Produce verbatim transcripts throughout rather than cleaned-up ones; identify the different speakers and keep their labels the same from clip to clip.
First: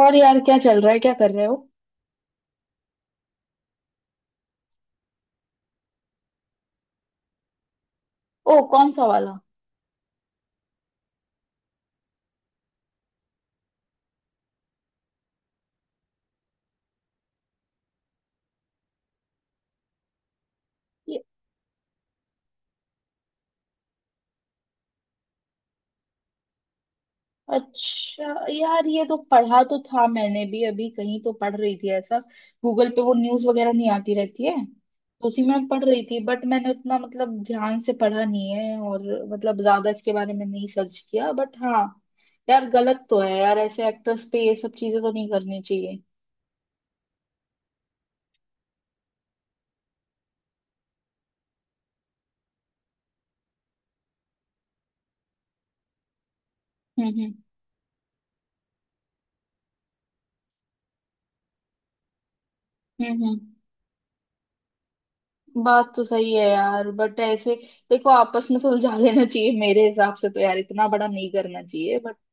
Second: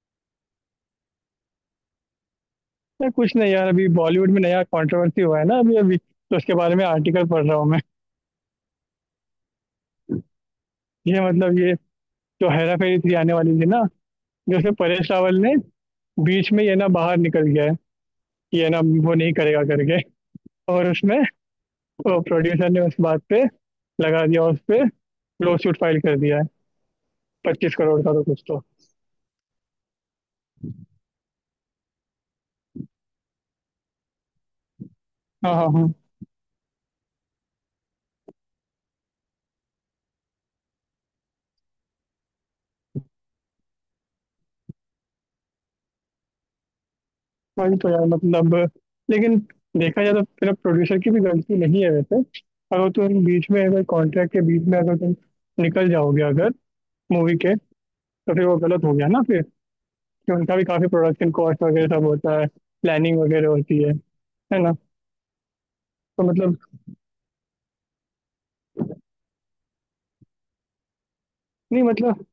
Speaker 1: और यार, क्या चल रहा है, क्या कर रहे हो?
Speaker 2: यार कुछ नहीं यार, अभी बॉलीवुड में नया कंट्रोवर्सी हुआ है ना। अभी अभी तो उसके बारे में आर्टिकल पढ़ रहा हूँ मैं।
Speaker 1: ओ, कौन सा वाला?
Speaker 2: ये मतलब ये जो हेरा फेरी थ्री आने वाली थी ना, जैसे परेश रावल ने बीच में ये ना बाहर निकल गया है कि ये ना वो नहीं करेगा करके, और उसमें
Speaker 1: ये।
Speaker 2: वो प्रोड्यूसर ने उस बात पे लगा दिया, उस पे लॉसूट फाइल कर दिया है पच्चीस करोड़ का, तो
Speaker 1: अच्छा।
Speaker 2: कुछ तो।
Speaker 1: यार, ये तो पढ़ा तो था मैंने भी, अभी कहीं तो पढ़ रही थी ऐसा। गूगल पे वो न्यूज़ वगैरह नहीं आती रहती है, तो उसी
Speaker 2: हाँ
Speaker 1: में
Speaker 2: हाँ
Speaker 1: पढ़
Speaker 2: हाँ।
Speaker 1: रही थी, बट मैंने उतना मतलब ध्यान से पढ़ा नहीं है। और मतलब ज्यादा इसके बारे में नहीं सर्च किया, बट हाँ। यार, गलत तो है यार, ऐसे एक्टर्स पे ये सब चीजें तो नहीं करनी चाहिए।
Speaker 2: वही तो यार, मतलब लेकिन देखा जाए तो फिर प्रोड्यूसर की भी गलती नहीं है वैसे। अगर तुम बीच में, अगर कॉन्ट्रैक्ट के बीच में, अगर तुम निकल जाओगे अगर
Speaker 1: हम्म, हम्म,
Speaker 2: मूवी के, तो फिर वो गलत हो गया ना फिर। कि उनका भी काफी प्रोडक्शन कॉस्ट वगैरह सब होता है, प्लानिंग
Speaker 1: हम्म, हम्म।
Speaker 2: वगैरह होती है है ना।
Speaker 1: बात तो
Speaker 2: तो
Speaker 1: सही है
Speaker 2: मतलब,
Speaker 1: यार, बट ऐसे देखो, आपस में सुलझा लेना चाहिए मेरे हिसाब से, तो यार इतना बड़ा नहीं करना
Speaker 2: नहीं
Speaker 1: चाहिए बट।
Speaker 2: मतलब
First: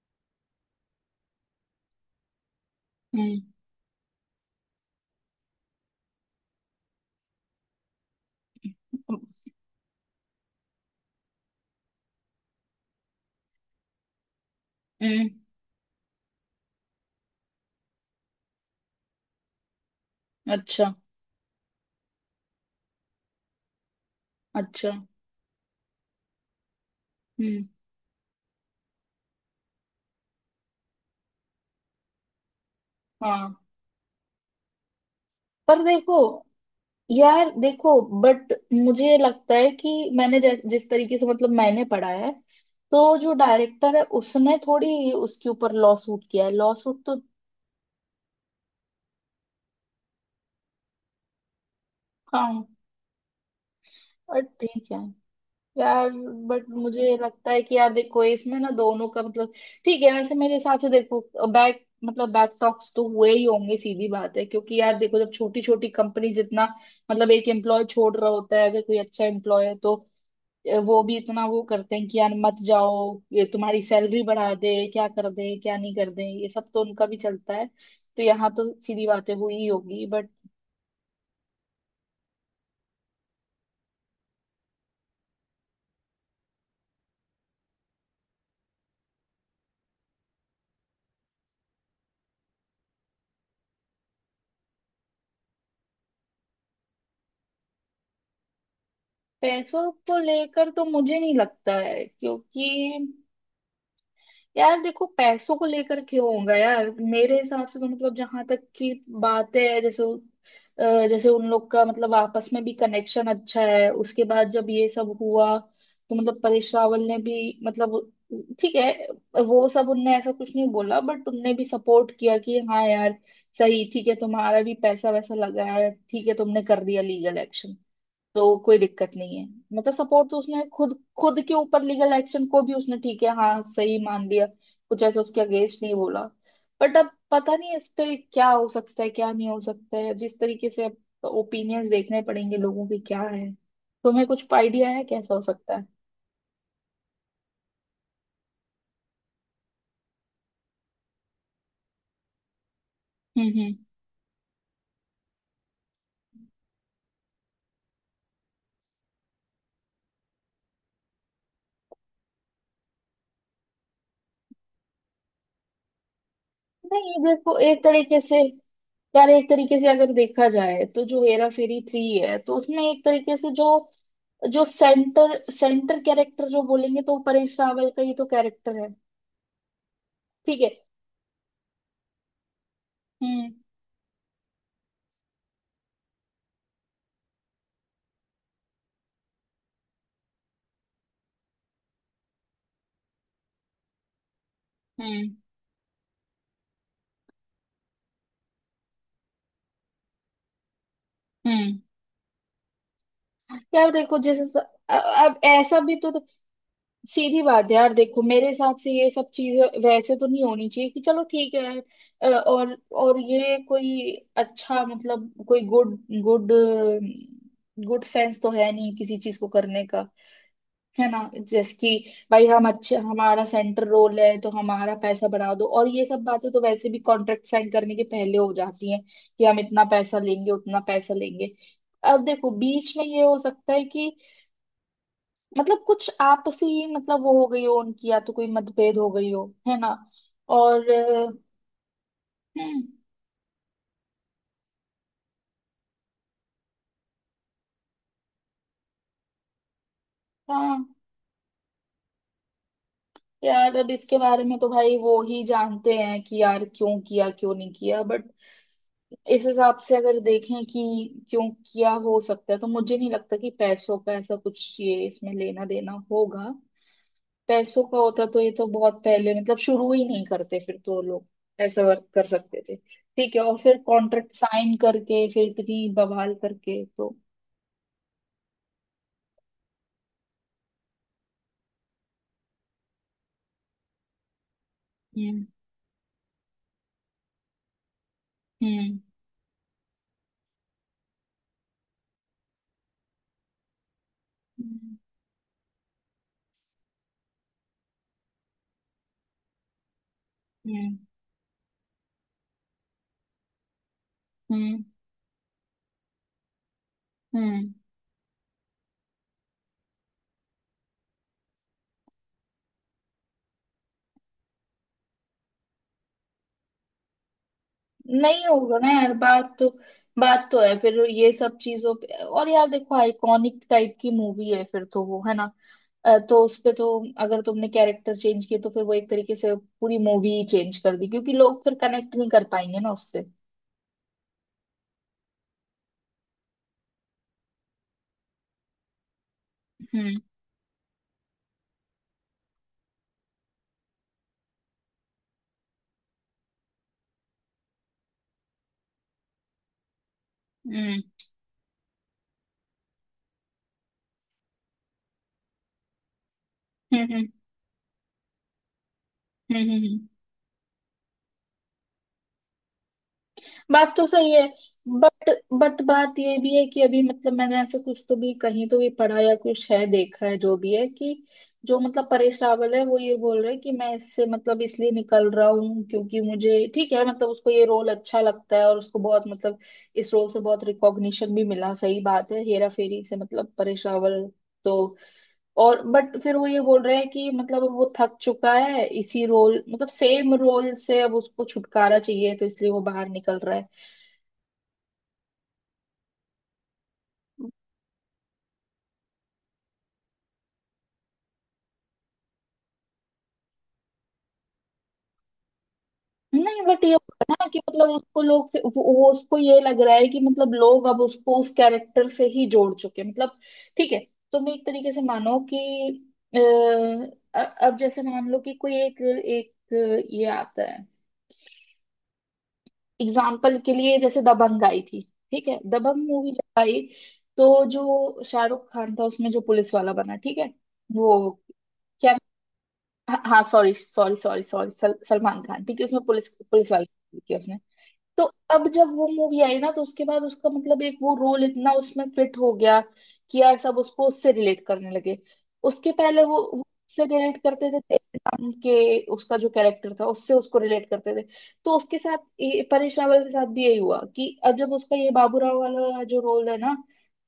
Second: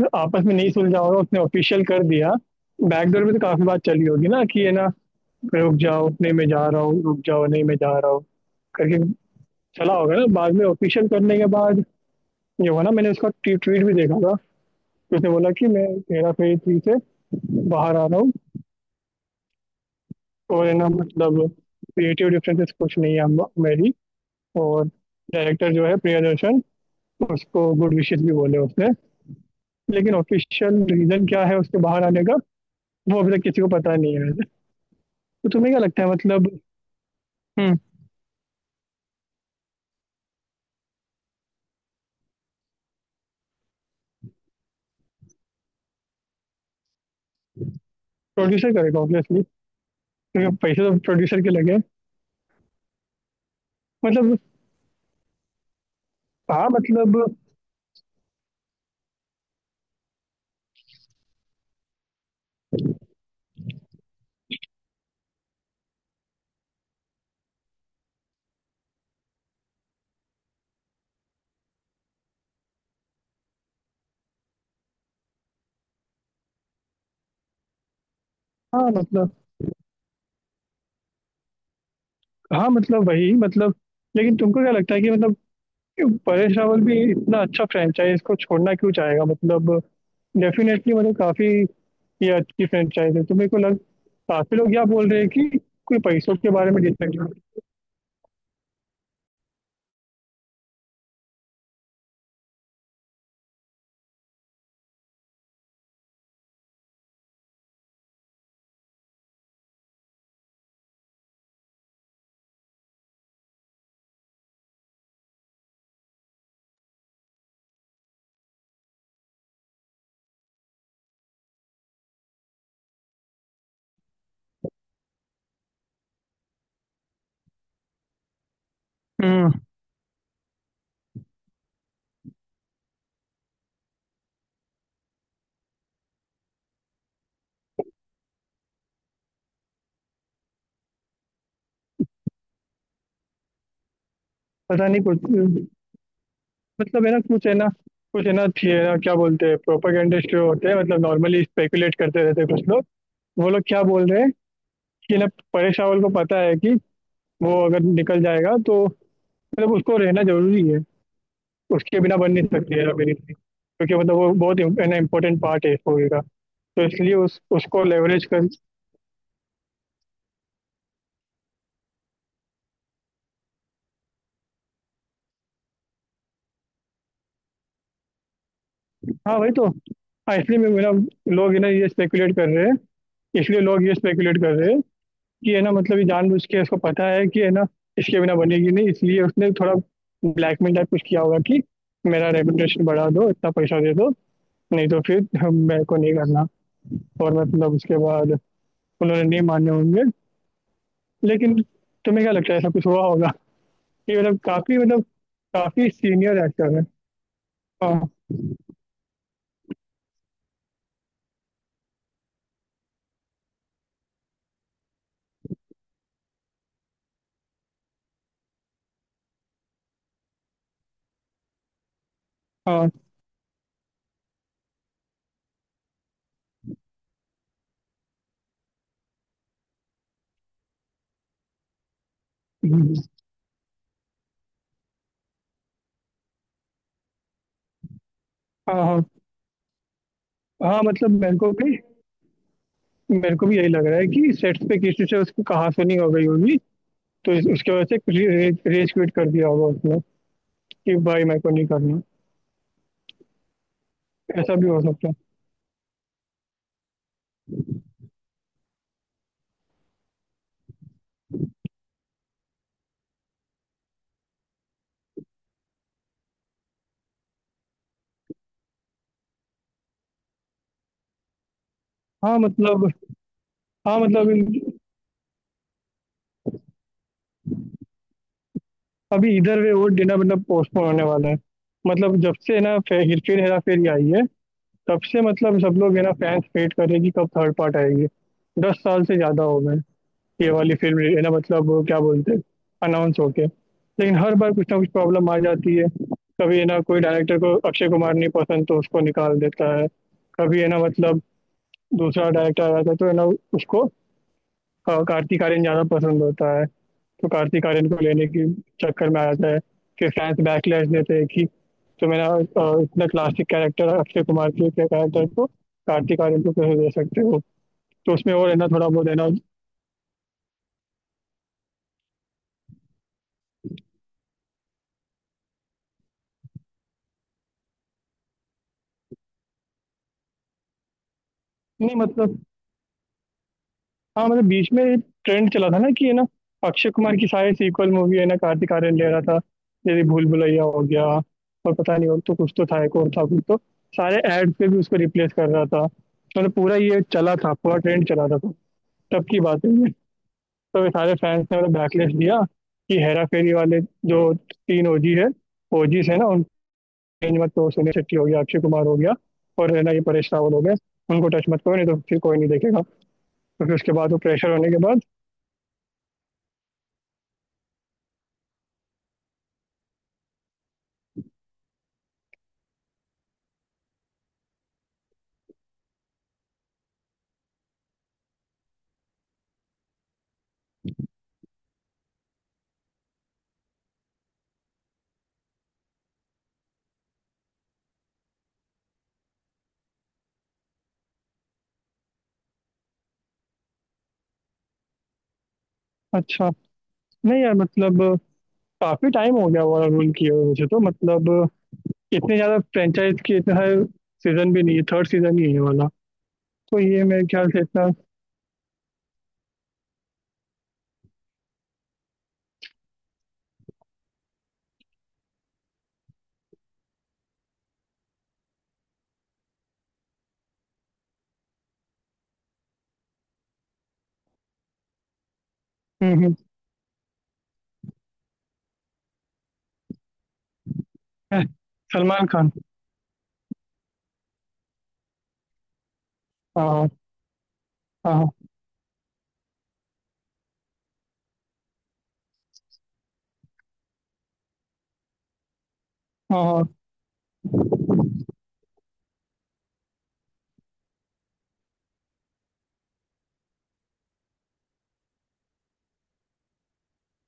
Speaker 2: मतलब आपस में नहीं सुलझा होगा, उसने ऑफिशियल कर दिया। बैकडोर में
Speaker 1: हम्म,
Speaker 2: तो काफी बात चली होगी ना कि ये ना रुक जाओ, नहीं मैं जा रहा हूँ, रुक जाओ, नहीं मैं जा रहा हूँ, करके चला होगा ना, बाद में ऑफिशियल करने के बाद ये हुआ ना। मैंने उसका ट्वीट भी देखा था।
Speaker 1: हम्म।
Speaker 2: उसने बोला कि मैं हेरा फेरी थ्री से बाहर आ रहा हूँ, और है ना
Speaker 1: अच्छा।
Speaker 2: मतलब क्रिएटिव डिफरेंसेस कुछ नहीं है हम- मेरी। और
Speaker 1: अच्छा।
Speaker 2: डायरेक्टर जो है प्रियदर्शन,
Speaker 1: हम्म।
Speaker 2: उसको गुड विशेस भी बोले उसने। लेकिन ऑफिशियल रीजन क्या है उसके बाहर आने का, वो अभी तक
Speaker 1: हाँ।
Speaker 2: किसी को पता नहीं है। तो तुम्हें क्या
Speaker 1: पर
Speaker 2: लगता है
Speaker 1: देखो,
Speaker 2: मतलब?
Speaker 1: यार देखो बट मुझे लगता है कि मैंने जैस, जिस तरीके से मतलब मैंने पढ़ा है, तो जो डायरेक्टर है उसने थोड़ी उसके ऊपर लॉ सूट किया है, लॉ सूट तो?
Speaker 2: प्रोड्यूसर करेगा ऑब्वियसली, क्योंकि पैसे तो प्रोड्यूसर के लगे।
Speaker 1: हाँ।
Speaker 2: मतलब।
Speaker 1: और ठीक है यार, बट
Speaker 2: हाँ
Speaker 1: मुझे
Speaker 2: मतलब,
Speaker 1: लगता है कि यार देखो इसमें ना दोनों का मतलब। ठीक है, वैसे मेरे हिसाब से देखो, बैक मतलब बैक टॉक्स तो हुए ही होंगे, सीधी बात है, क्योंकि यार देखो जब छोटी छोटी कंपनी जितना मतलब एक एम्प्लॉय छोड़ रहा होता है, अगर कोई अच्छा एम्प्लॉय है तो अ, वो भी इतना वो करते हैं कि यार मत जाओ, ये तुम्हारी सैलरी बढ़ा दे, क्या कर दे, क्या नहीं कर दे, ये सब तो उनका भी चलता है, तो यहाँ तो
Speaker 2: हाँ
Speaker 1: सीधी बातें
Speaker 2: मतलब,
Speaker 1: हुई ही होगी बट।
Speaker 2: हाँ मतलब वही मतलब, लेकिन तुमको क्या लगता है कि मतलब परेश रावल भी इतना अच्छा फ्रेंचाइज को छोड़ना क्यों चाहेगा? मतलब डेफिनेटली मतलब काफी, ये अच्छी फ्रेंचाइज है तो मेरे को लग, काफी लोग क्या बोल रहे हैं कि कोई पैसों के बारे में डिसाइड।
Speaker 1: पैसों को लेकर तो मुझे नहीं लगता है, क्योंकि यार देखो, पैसों को लेकर क्यों होगा यार, मेरे हिसाब से तो मतलब जहां तक की बात है, जैसे अ, जैसे उन लोग का मतलब आपस में भी कनेक्शन अच्छा है, उसके बाद जब ये सब हुआ तो मतलब परेश रावल ने भी मतलब ठीक है, वो सब उनने ऐसा कुछ नहीं बोला, बट उनने भी सपोर्ट किया कि हाँ यार सही, ठीक है, तुम्हारा भी पैसा वैसा लगा है, ठीक है, तुमने कर दिया लीगल एक्शन, तो कोई दिक्कत नहीं है।
Speaker 2: हम्म।
Speaker 1: मतलब सपोर्ट तो उसने खुद खुद के ऊपर लीगल एक्शन को भी उसने ठीक है, हाँ सही मान लिया, कुछ ऐसा उसके अगेंस्ट नहीं बोला। बट अब पता नहीं इस पे क्या हो सकता है, क्या नहीं हो सकता है, जिस तरीके से अब ओपिनियंस देखने पड़ेंगे, लोगों के क्या है। तुम्हें कुछ आइडिया
Speaker 2: पता नहीं
Speaker 1: है कैसा हो
Speaker 2: कुछ,
Speaker 1: सकता है?
Speaker 2: मतलब है ना कुछ, है ना कुछ, है ना थी है ना, क्या बोलते हैं प्रोपागेंडिस्ट जो होते हैं, मतलब नॉर्मली स्पेकुलेट करते रहते हैं कुछ लोग।
Speaker 1: हम्म,
Speaker 2: वो लोग
Speaker 1: हम्म।
Speaker 2: क्या बोल रहे हैं कि ना परेश रावल को पता है कि वो अगर निकल जाएगा तो, मतलब उसको रहना जरूरी है, उसके बिना बन नहीं सकती हेरा फेरी थ्री, क्योंकि मतलब वो बहुत इम्पोर्टेंट पार्ट है इस मूवी का। तो
Speaker 1: नहीं
Speaker 2: इसलिए उस
Speaker 1: देखो, एक
Speaker 2: उसको
Speaker 1: तरीके
Speaker 2: लेवरेज
Speaker 1: से
Speaker 2: कर,
Speaker 1: यार, एक तरीके से अगर देखा जाए तो जो हेरा फेरी थ्री है, तो उसमें एक तरीके से जो जो सेंटर सेंटर कैरेक्टर जो बोलेंगे तो वो परेश रावल का ही तो कैरेक्टर है।
Speaker 2: हाँ वही तो। हाँ इसलिए
Speaker 1: ठीक
Speaker 2: मैं
Speaker 1: है।
Speaker 2: मेरा, लोग है ना ये स्पेकुलेट कर रहे हैं,
Speaker 1: हम्म,
Speaker 2: इसलिए लोग ये स्पेकुलेट कर रहे हैं कि है ना मतलब ये जानबूझ के उसको पता है कि है ना इसके बिना बनेगी नहीं, इसलिए उसने थोड़ा ब्लैकमेल टाइप कुछ किया होगा कि मेरा रेपुटेशन बढ़ा दो, इतना पैसा दे दो, नहीं तो फिर
Speaker 1: हम्म,
Speaker 2: हम- मेरे को नहीं करना। और मतलब उसके बाद उन्होंने नहीं माने होंगे, लेकिन
Speaker 1: हम्म।
Speaker 2: तुम्हें क्या लगता है, ऐसा कुछ हुआ होगा?
Speaker 1: यार देखो
Speaker 2: ये मतलब
Speaker 1: जैसे स-
Speaker 2: काफ़ी
Speaker 1: अ-
Speaker 2: मतलब
Speaker 1: अब ऐसा
Speaker 2: काफ़ी
Speaker 1: भी तो
Speaker 2: सीनियर एक्टर है।
Speaker 1: सीधी बात है यार,
Speaker 2: हाँ,
Speaker 1: देखो मेरे हिसाब से ये सब चीजें वैसे तो नहीं होनी चाहिए कि चलो ठीक है। अ, और और ये कोई अच्छा मतलब कोई गुड गुड गुड सेंस तो है नहीं किसी चीज को करने का, है ना। जैसे कि भाई हम
Speaker 2: हाँ।
Speaker 1: अच्छे, हमारा सेंटर रोल है तो हमारा पैसा बढ़ा दो, और ये सब बातें तो वैसे भी कॉन्ट्रैक्ट साइन करने के पहले हो जाती हैं कि हम इतना पैसा लेंगे, उतना पैसा लेंगे। अब देखो,
Speaker 2: हुँ,
Speaker 1: बीच में ये हो सकता है कि मतलब कुछ आपसी ही मतलब वो हो गई हो उनकी, या तो कोई
Speaker 2: हाँ,
Speaker 1: मतभेद
Speaker 2: हाँ।
Speaker 1: हो गई हो, है ना।
Speaker 2: हाँ,
Speaker 1: और
Speaker 2: मतलब
Speaker 1: अ,
Speaker 2: मेरे को भी
Speaker 1: हम्म,
Speaker 2: मेरे को भी यही लग रहा है कि सेट्स पे किसी से उसकी कहासुनी हो गई होगी, तो इस उसकी वजह से रे रेज रेज क्विट कर दिया होगा उसने
Speaker 1: हाँ।
Speaker 2: कि भाई मेरे को नहीं करना,
Speaker 1: यार अब इसके बारे
Speaker 2: ऐसा
Speaker 1: में तो
Speaker 2: भी हो
Speaker 1: भाई
Speaker 2: सकता
Speaker 1: वो
Speaker 2: है।
Speaker 1: ही जानते हैं कि यार क्यों किया, क्यों नहीं किया, बट इस हिसाब से अगर देखें कि क्यों किया, हो सकता है तो मुझे नहीं लगता कि पैसों का ऐसा कुछ ये इसमें लेना देना होगा। पैसों का होता तो ये तो बहुत पहले मतलब शुरू ही नहीं करते, फिर तो लोग ऐसा वर्क कर
Speaker 2: हाँ,
Speaker 1: सकते थे,
Speaker 2: मतलब,
Speaker 1: ठीक है, और फिर
Speaker 2: हाँ, मतलब
Speaker 1: कॉन्ट्रैक्ट साइन
Speaker 2: इन
Speaker 1: करके फिर इतनी बवाल करके तो।
Speaker 2: अभी इधर वे वो डिनर मतलब पोस्टपोन होने वाला है। मतलब जब से ना फे हे फिर हेरा फेरी आई है, तब से
Speaker 1: हम्म,
Speaker 2: मतलब सब लोग है ना फैन्स वेट कर रहे हैं कि कब थर्ड पार्ट आएगी। दस
Speaker 1: हम्म,
Speaker 2: साल से ज़्यादा हो गए। ये वाली फिल्म है ना मतलब वो क्या बोलते हैं अनाउंस होके, लेकिन हर बार कुछ ना कुछ
Speaker 1: हम्म,
Speaker 2: प्रॉब्लम आ जाती है। कभी है ना कोई डायरेक्टर को अक्षय कुमार नहीं पसंद तो उसको निकाल देता है। कभी है ना
Speaker 1: हम्म,
Speaker 2: मतलब दूसरा डायरेक्टर आ जाता है तो है ना उसको,
Speaker 1: हम्म,
Speaker 2: अ, कार्तिक आर्यन ज़्यादा पसंद होता है, तो कार्तिक
Speaker 1: हम्म।
Speaker 2: आर्यन को लेने के चक्कर में आ जाता है। फिर फैंस बैकलैश देते हैं कि तो मेरा अ, इतना क्लासिक कैरेक्टर अक्षय कुमार के कैरेक्टर को कार्तिक आर्यन को कैसे दे सकते हो? तो उसमें
Speaker 1: नहीं
Speaker 2: और है ना
Speaker 1: होगा ना
Speaker 2: थोड़ा बहुत
Speaker 1: यार,
Speaker 2: है ना।
Speaker 1: बात तो बात तो है फिर ये सब चीजों पे, और यार देखो, आइकॉनिक टाइप की मूवी है फिर तो वो, है ना। अ, तो उसपे तो अगर तुमने कैरेक्टर चेंज किए तो फिर वो एक तरीके से पूरी मूवी ही चेंज कर दी, क्योंकि लोग फिर
Speaker 2: नहीं
Speaker 1: कनेक्ट नहीं
Speaker 2: मतलब
Speaker 1: कर पाएंगे ना उससे।
Speaker 2: हाँ मतलब बीच में ट्रेंड चला था ना कि है ना अक्षय कुमार की सारी सीक्वल मूवी है ना कार्तिक आर्यन ले रहा था। जैसे
Speaker 1: हम्म,
Speaker 2: भूल भुलैया हो गया, और पता नहीं, और तो कुछ तो था एक और था कुछ तो, सारे एड पे भी उसको रिप्लेस कर रहा था, मतलब पूरा ये चला था, पूरा ट्रेंड चला था तो तब की बात है ये। तो ये
Speaker 1: हम्म,
Speaker 2: सारे फैंस ने मतलब बैकलैश दिया कि हेरा फेरी वाले जो तीन ओजी है, ओजीज है ना उन
Speaker 1: हम्म, हम्म, हम्म,
Speaker 2: रेंज मत करो, सुनील शेट्टी हो गया, अक्षय कुमार हो गया,
Speaker 1: हम्म,
Speaker 2: और है ना ये
Speaker 1: हम्म।
Speaker 2: परेश रावल हो गया, उनको टच मत करो, नहीं तो फिर कोई नहीं देखेगा। तो फिर उसके
Speaker 1: बात तो
Speaker 2: बाद वो
Speaker 1: सही है,
Speaker 2: प्रेशर होने के बाद,
Speaker 1: बट बट बात ये भी है कि अभी मतलब मैंने ऐसे कुछ तो भी कहीं तो भी पढ़ा या कुछ है देखा है जो भी है कि जो मतलब परेश रावल है वो ये बोल रहे हैं कि मैं इससे मतलब इसलिए निकल रहा हूँ, क्योंकि मुझे ठीक है मतलब उसको ये रोल अच्छा लगता है, और उसको बहुत मतलब इस रोल से बहुत रिकॉग्निशन भी मिला, सही बात है, हेरा फेरी से मतलब परेश रावल, तो और बट फिर वो ये बोल रहे हैं कि मतलब अब वो थक चुका है इसी रोल मतलब सेम रोल से, अब उसको छुटकारा चाहिए, तो इसलिए वो बाहर निकल रहा है।
Speaker 2: अच्छा। नहीं यार मतलब काफी टाइम हो गया ओवरऑल किए हुए, मुझे तो मतलब इतने ज्यादा फ्रेंचाइज के इतने सारे सीजन भी नहीं है, थर्ड सीजन ही है ये वाला,
Speaker 1: नहीं
Speaker 2: तो
Speaker 1: बट ये
Speaker 2: ये
Speaker 1: होगा
Speaker 2: मेरे
Speaker 1: ना
Speaker 2: ख्याल
Speaker 1: कि
Speaker 2: से इतना।
Speaker 1: मतलब उसको लोग फिर- वो वो- उसको ये लग रहा है कि मतलब लोग अब उसको उस कैरेक्टर से ही जोड़ चुके हैं मतलब ठीक है, तुम एक तरीके से मानो कि अ, अ- अब जैसे मान लो कि कोई एक एक ये आता है एग्जाम्पल के लिए, जैसे दबंग आई थी। ठीक है, दबंग
Speaker 2: हम्म
Speaker 1: मूवी
Speaker 2: हम्म,
Speaker 1: जब आई तो जो शाहरुख खान था उसमें जो पुलिस वाला बना, ठीक है, वो?
Speaker 2: है,
Speaker 1: क्या?
Speaker 2: सलमान खान।
Speaker 1: हाँ सॉरी, सॉरी, सॉरी, सॉरी, सल, सलमान खान ठीक है, उसमें पुलिस पुलिस वाला
Speaker 2: हाँ,
Speaker 1: किया उसने।
Speaker 2: हाँ,
Speaker 1: तो
Speaker 2: हाँ,
Speaker 1: अब जब वो मूवी आई ना तो उसके बाद उसका मतलब एक वो रोल इतना उसमें फिट हो गया कि यार सब उसको उससे रिलेट करने लगे। उसके पहले वो
Speaker 2: हाँ,
Speaker 1: वो
Speaker 2: हाँ।
Speaker 1: उससे रिलेट करते थे तेरे नाम के, उसका जो कैरेक्टर था उससे उसको रिलेट करते थे। तो उसके साथ ये- परेश रावल के साथ भी यही हुआ कि अब जब उसका ये बाबूराव वाला जो रोल है ना,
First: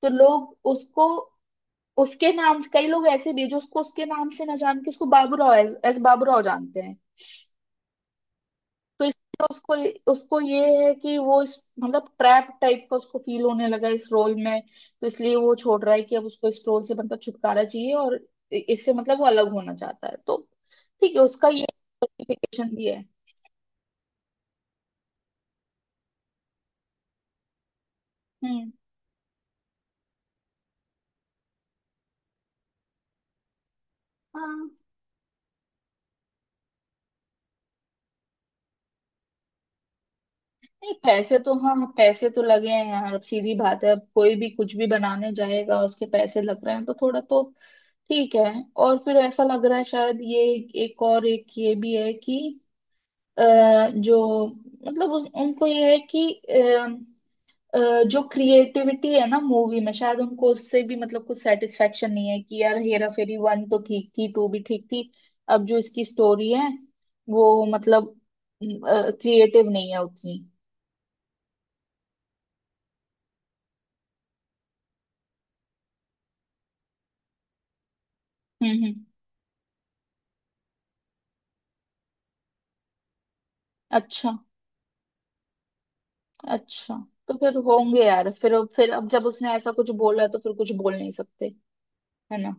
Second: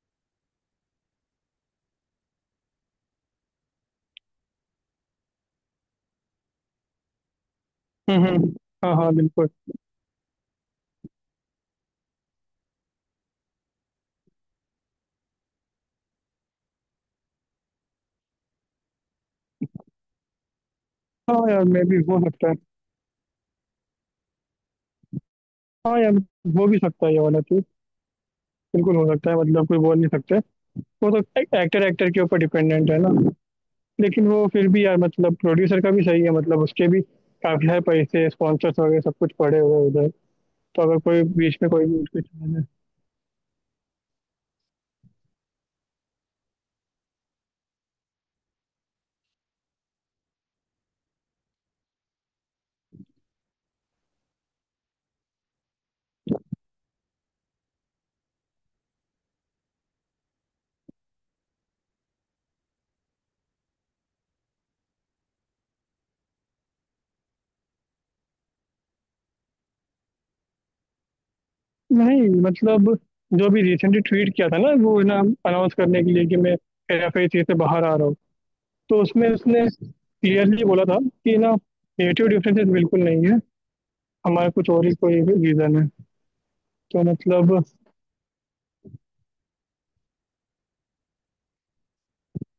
Speaker 1: तो लोग उसको उसके नाम, कई लोग ऐसे भी हैं जो उसको उसके नाम से ना जान के उसको बाबूराव एज एज बाबूराव जानते हैं।
Speaker 2: हम्म हम्म, हाँ
Speaker 1: तो
Speaker 2: हाँ
Speaker 1: इसलिए
Speaker 2: बिल्कुल।
Speaker 1: उसको उसको ये है कि वो इस मतलब ट्रैप टाइप का उसको फील होने लगा इस रोल में, तो इसलिए वो छोड़ रहा है कि अब उसको इस रोल से मतलब छुटकारा चाहिए, और इ- इससे मतलब वो अलग होना चाहता है, तो ठीक है,
Speaker 2: हाँ
Speaker 1: उसका
Speaker 2: यार
Speaker 1: ये
Speaker 2: मे भी हो सकता है।
Speaker 1: implication भी है।
Speaker 2: हाँ यार, हो भी सकता है ये वाला चीज,
Speaker 1: हम्म।
Speaker 2: बिल्कुल हो सकता है, मतलब कोई बोल नहीं सकता वो तो। एक्टर एक्टर के ऊपर डिपेंडेंट है ना। लेकिन वो
Speaker 1: हाँ।
Speaker 2: फिर भी यार मतलब प्रोड्यूसर का भी सही है, मतलब उसके भी काफी सारे पैसे स्पॉन्सर्स वगैरह सब कुछ पड़े हुए हैं उधर, तो
Speaker 1: नहीं,
Speaker 2: अगर कोई
Speaker 1: पैसे तो,
Speaker 2: बीच में
Speaker 1: हाँ,
Speaker 2: कोई भी उठ के
Speaker 1: पैसे तो
Speaker 2: चला जाए।
Speaker 1: लगे हैं यार, अब सीधी बात है, अब कोई भी कुछ भी बनाने जाएगा उसके पैसे लग रहे हैं, तो थोड़ा तो ठीक है। और फिर ऐसा लग रहा है, शायद ये एक और एक ये भी है कि अ, जो मतलब उस, उनको ये है कि अ, अ, जो क्रिएटिविटी है ना मूवी में, शायद उनको उससे भी मतलब कुछ सेटिस्फेक्शन नहीं है कि यार हेरा फेरी वन तो ठीक थी, टू भी ठीक थी, अब जो इसकी स्टोरी है वो मतलब क्रिएटिव नहीं है उतनी।
Speaker 2: नहीं मतलब जो अभी रिसेंटली ट्वीट किया था ना वो ना अनाउंस करने के लिए कि मैं हेराफेरी से बाहर आ रहा हूँ,
Speaker 1: हम्म,
Speaker 2: तो
Speaker 1: हम्म,
Speaker 2: उसमें उसने क्लियरली बोला था कि ना नेटिव डिफरेंसेस बिल्कुल नहीं है,
Speaker 1: अच्छा,
Speaker 2: हमारा कुछ और ही कोई रीज़न है
Speaker 1: अच्छा।
Speaker 2: तो
Speaker 1: तो
Speaker 2: मतलब।
Speaker 1: फिर होंगे यार, फिर फिर अब जब उसने ऐसा कुछ बोला है तो फिर कुछ बोल नहीं सकते, है ना।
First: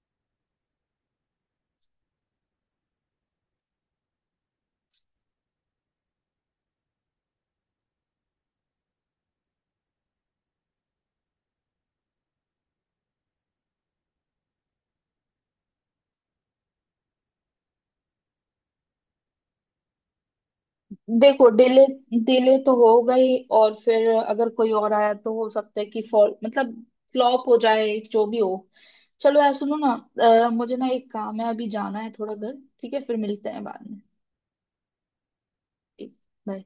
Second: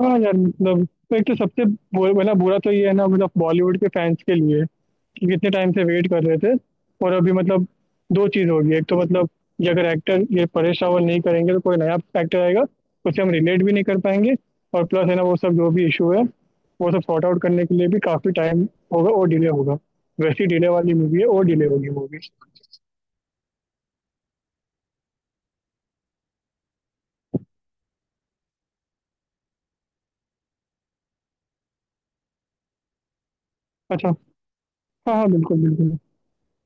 Speaker 2: हाँ यार मतलब एक तो सबसे बु- मतलब बुरा तो ये है ना मतलब बॉलीवुड के फैंस के लिए कि कितने टाइम से वेट कर रहे थे। और अभी मतलब दो चीज़ होगी, एक तो मतलब ये अगर एक्टर ये परेश रावल नहीं करेंगे तो कोई नया एक्टर आएगा, उससे हम रिलेट भी नहीं कर पाएंगे, और प्लस है ना वो सब जो भी इशू है वो सब सॉर्ट आउट करने के लिए भी काफ़ी टाइम होगा और डिले होगा। वैसी डिले वाली मूवी है और
Speaker 1: देखो,
Speaker 2: डिले
Speaker 1: डिले
Speaker 2: होगी मूवी।
Speaker 1: डिले तो हो गई, और फिर अगर कोई और आया तो हो सकता है कि फॉल मतलब फ्लॉप हो जाए, जो भी हो। चलो यार, सुनो ना, अ, मुझे ना एक काम है, अभी जाना है थोड़ा घर। ठीक है, फिर मिलते हैं बाद में।
Speaker 2: अच्छा, हाँ हाँ बिल्कुल बिल्कुल।
Speaker 1: ठीक। बाय।